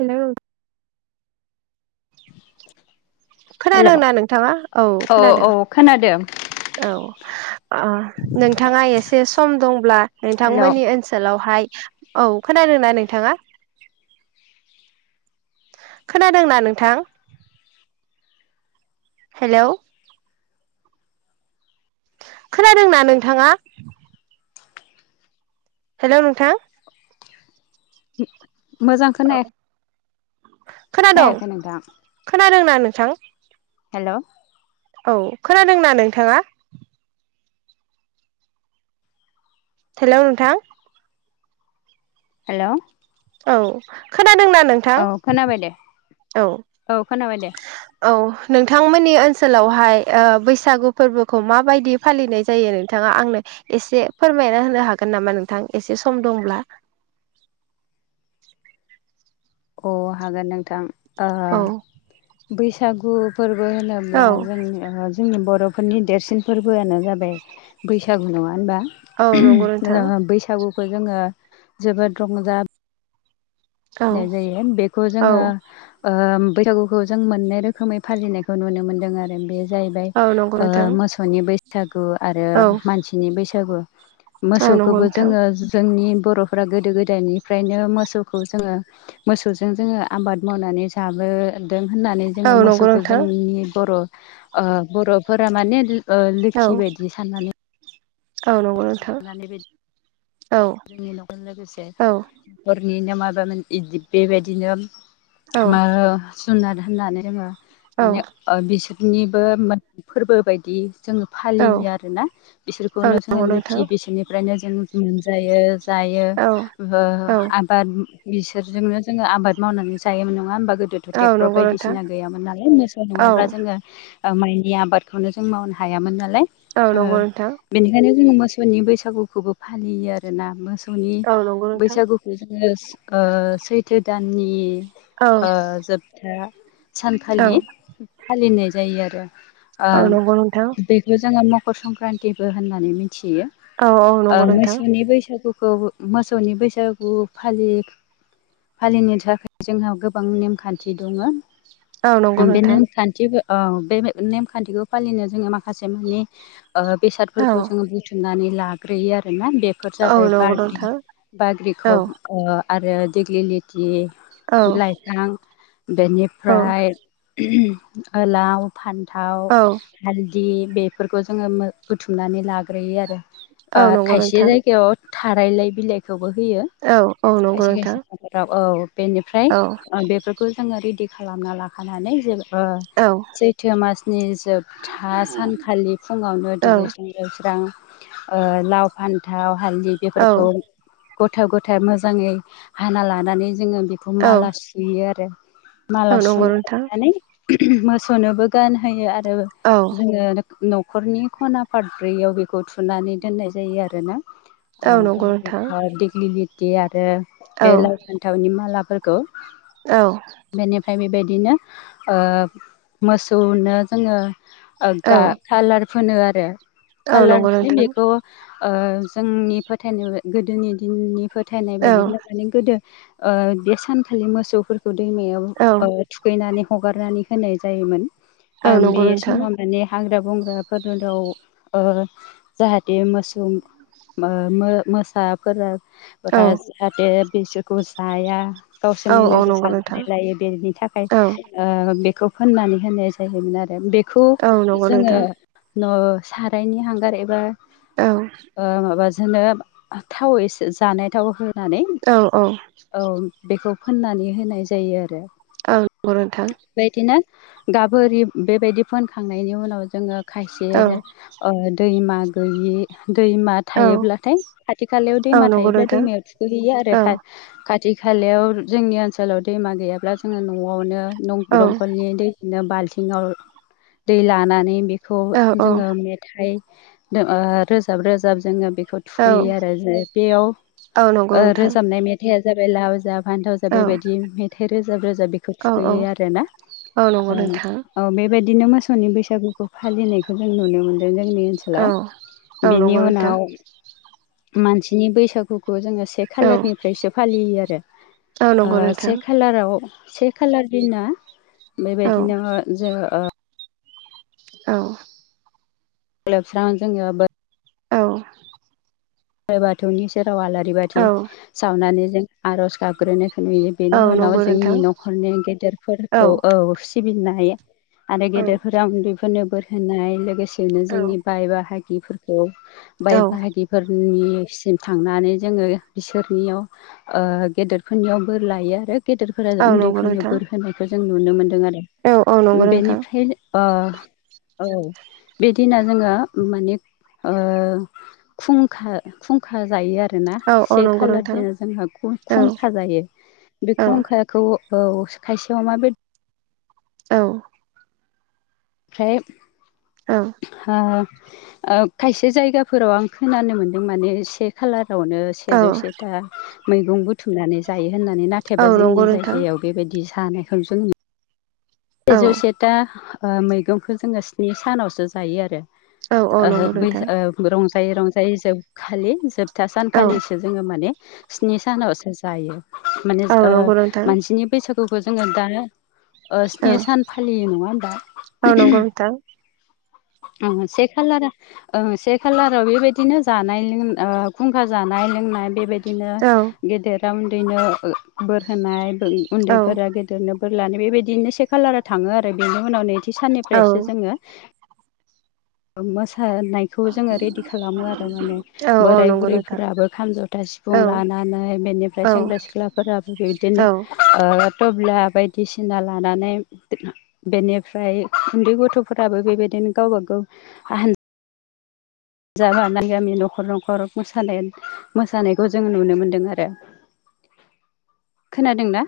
हेल' hello खोनादोंना नोंथाङा? औ खोनादों। खोनादों। औ। ओह नोंथाङा एसे सम दंब्ला हेल' नोंथांमोननि ओनसोलावहाय औ खोनादों ना नोंथाङा? खोनादोंना नोंथां? हेलौ खोनादोंना नोंथाङा? हेलौ नोंथां। मोजां खोनाया खोनादं खोनायाखै नोंथां खोनादोंना नोंथां? हेल' औ खोनादोंना नोंथाङा? हेलौ नोंथां। हेलौ औ खोनादोंना नों औ खोनाबाय दे औ खोनाबाय दे औ नोंथांमोननि ओनसोलावहाय ओ बैसागु फोरबोखौ माबायदि फालिनाय जायो नोंथाङा आंनो एसे फोरमायना होनो हागोन नामा नोंथां एसे सम दंब्ला अ हागोन नोंथां। ओ औ बैसागु फोरबो होनो ब्ला जोंनि ओज जोंनि बर'फोरनि देरसिन फोरबोआनो जाबाय बैसागु नङा होनबा? औ नंगौ नोंथां [inaudible] बैसागुखौ जोङो जोबोद रंजा औ नाय जायो बेखौ औ जोङो ओ बैसागुखौ जों मोननै रोखोमै फालिनायखौ नुनो मोन्दों आरो। बे जाहैबाय औ नंगौ ओ नोंथां मोसौनि बैसागु आरो औ मानसिनि बैसागु औ नंगौ मोसौखौबो नोंथां जोङो जोंनि बर'फ्रा गोदो गोदायनिफ्रायनो मोसौखौ जोङो मोसौजों जोङो आबाद मावनानै जाबो दों होननानै औ जोङो नंगौ मोसौखौ नोंथां जोंनि बर'ओ बर'फोरा माने ओ औ लोखि बायदि साननानै औ नोंगौ लोखि नोंथां। होननानै बायदि औ जोंनि न'खरजों लोगोसे औ न'खरनिनो माबामोन इदि बेबायदिनो औ मो जुनार होननानै जोङो औ माने बिसोरनिबो फोरबो बायदि जोङो औ फालियो आरोना औ बिसोरखौनो जोङो नंगौ नोंथां लोखि बिसोरनिफ्रायनो जों मोनजायो जायो औ औ बा बिसोरजोंनो जोङो आबाद मावनानै जायोमोन नङा होमबा गोदो ' औ ट्रेक्टर नंगौ नोंथां बायदिसिना गैामोन नालाय मोसौ औ नङाब्ला जोङो माइनि आबादखौनो जों मावनो हायामोन नालाय औ नंगौ नोंथां बेनिखायनो जोङो मोसौनि बैसागुखौबो फालियो आरोना। मोसौनि औ नंगौ नोंथां बैसागु जोङो ओ सैथो दाननि औ ओ जोबथा औ सानखालि फालिनाय जायो आरो। ओ औ नंगौ नोंथां बेखौ जोङो मकर संक्रान्तिबो होननानै मिथियो औ औ नंगौ नोंथां नि बैसागुखौ मोसौनि बैसागु फालि फालिनो थाखाय जोंहा गोबां नेमखान्थि दङ औ नंगौ बे नोंथां नेमखान्थि बे नेम खान्थिखौ फालिनो जोङो माखासे मानि औ बेसादफोरखौ जोङो बुथुमनानै लाग्रोयो आरोोना बेफोर औ जाबाय नंगौ बाग्रि नोंथां औ बाग्रिखौ आरो दिेग्लि लथि औ लाइफां बेनिफ्राय गोलाव फान्थाव औ हालद बेफोरखौ जोङो बुथुमनानै लाग्रोयो आरो औ नंगौ खायसे नोंथां जायगायाव याव थारायलाय बिलाइखौबो होयो औ औ नंगौ नोंथां ाव औ बेनिफ्राय औ बेफोरखौ जोङो रेडि खालामना लाखानानै जेबो औ सैथो मासनि जोबथा सानखालि फुङावनो औ दुगैसां ऐवस्रां लाव फान्थाव हालदै बेफोरखौ गथ' गथाय मोजाङै हाना लानानै जोङो बेखौ औ माला सुयो आरो औ माला नंगौ सुना नोंथां लानानै मोसौनोबो गानहोयो आरो औ जोङो न'खरनि खना फादब्रैयाव बेखौ थुनानै दोननाय जायो आरो ब औ नंगौ नोंथां दिग्लि ल आरो बे औ फथावनि मालाफोरखौ औ बेनिफ्राय बेबायदिनो मोसौनो जोङो औ कालार फोनो आरो औ कालार नंगौ माने नोंथां बेखौ जोंनि फोथायनाय गोदोनि दिननि फोथायनाय औ बायदिब्ला मे गोदो बे सानखालि मोसौफोरखौ दैमायाव औ थुखैनानै हगारनानै होनाय जायोमोन औ नंगौ बे नोंथां समाव माने हाग्रा बंग्राफोराव जाहाथे मोसौ ज मोसाफोरा औ जाहाथे बिसोरखौ जाया औ गावसोरनि लोगो नंगौ नोंथां साननानै लायो बेनि औ थाखाय बेखौ फोननानै होनाय जायोमोन आरो बेखौ औ नंगौ जोङो नोंथां न सारायनि हांगार एबा औ माबाजोंनो थाव एसे जानाय थाव होनानै औ औ बेखौ फोननानै होनाय जायो आरो आ गथां बेबायदिनो गाबि बेबायदि फोनखांनायनि उनाव जोङो खायसे औ दैमा गैयि दैमा थायोब्लाथाय खाथि खालायाव औ दैमा नंगौ थायोब्ला दैमायाव नोंथां थुखैहैयो आरो औ खा खाथि खालायाव जोंनि ओनसोलाव दैमा गैयाब्ला जोङो न'आवनो औ दंखलनि दैजोंनो बाल्थिंाव दै लानानै बे खौ औ जोङो औ मेथाइ रोजाब रोजाब जोङो बेखौ थुखैयो आरो ज बेयाव औ नंगौ नोंथां रोजाबनाय मेथाइ मेथाइआ जाबाय लाव जा फान्थाव जा औ बेबायदि मेथाइ रोजाब रोजाब बे बेखो औ औ थुखैयो आरो ना औ नंगौ नोंथां औ बेबायदिनो मोसौनि बैसागुखौ फालिनायखौ जों नुनो मोनदों जोंनि ओनसोलाव औ औ नंगौ बेनि उनाव नोंथां मानसिनि बैसागुखौ जोंङो से औ खालार खालारनिफ्रायसो फालियो आरो औ नंगौ नोंथां से खालाराव खालार दिना बेबायदिनो जोंङो ओ। औ। दुगैस्रां लोबस्रां जोंङो बै। औ। बोराइ बाथौनि सेराव आलारि बाथि औ औ सावनानै जों आर'ज गाबग्रोनो। नुयो औ बेनि उनाव नंगौ जोंनि नोंथां न'खरनि गेदेरफोरखौ औ सिबिनाय आरो औ गेदेरफोराव उन्दैफोरनो बोर होनाय लोगोसेनो जोंनि बाय बाहागि हिफोरखौ बाय औ बाहायगि निसिम थांनानै जोंङो बिसोरनियाव ओ गेदेरफोरनियाव बोर लायो आरो गेदेर फोरा औ नंगौ उन्दैफोरनो नोंथां बोर होनायखौ जों नुनो मोनदों आरो औ औ नंगौ नोंथां बेनिफ्राय ओ औ बे दिना जोङो माने ओ खुंखा खुंखा जायो आरो आरो ना औ औ से नंगौ खालार नोंथां दिना जोंहा औ खुंखा जायो बे औ खुंखा खौ औ खायसे अमा बेदर औ ओमफ्राय औ हा ओ खायसे जायगाफोराव आं खोनानो मोन्दों माने से खालारावनो औ सेजौ सेथा मैगं बुथुमनानै जायो होननानै औ नाथायबा नंगौ जोंनि नोंथां जायगायाव बेबायदि जानायखौ जों औ सेजौसेथा मैगंखौ जोंङो स्नि सानावसो जायो औ औ आरो नंगौ बै नोंथां रंजायै रंजायै जोबखालि जोबथा औ सानखालि जोंङो माने स्नि सानावसो जायो माने औ ओ नंगौ नोंथां मानसिनि बैसागुखौ जोंङो दा औ स्नि सान फालियो नङा होनबा ओ ओम लांदां अ सेेखालारा ओ से खालाराव बेबायदिनो जानाय लोंनाय खुंखा जानाय लोंनाय बेबायदि बिदिनो औ गेदेरा उन्दैनो बोर होनाय औ उन्दैफोरा गेदेरफोरनो गिदिरनि बोर लानाय बेबायदिनो से खालारा थाङो आरो बेनि उनाव नैथि औ साननिफ्रायसो जोङो मोसानायखौ जोङो रेडि खालामो आरो माने औ औ बोराय नंगौ नोंथां बुरैफोराबो खाम जथा औ सिफुं लानानै बेनिफ्राय सेंग्रा औ सिख्लाफोराबो बिदिनो औ थब्ला बायदिसिना लानानै बेनिफ्राय उन्दै गथ'फोराबो बेबायदिनो गावबागाव जा गामि गामि न'खर न'खर मोसानाय मोसानायखौ जों नुनो मोन्दों आरो लांदां खोनादों ना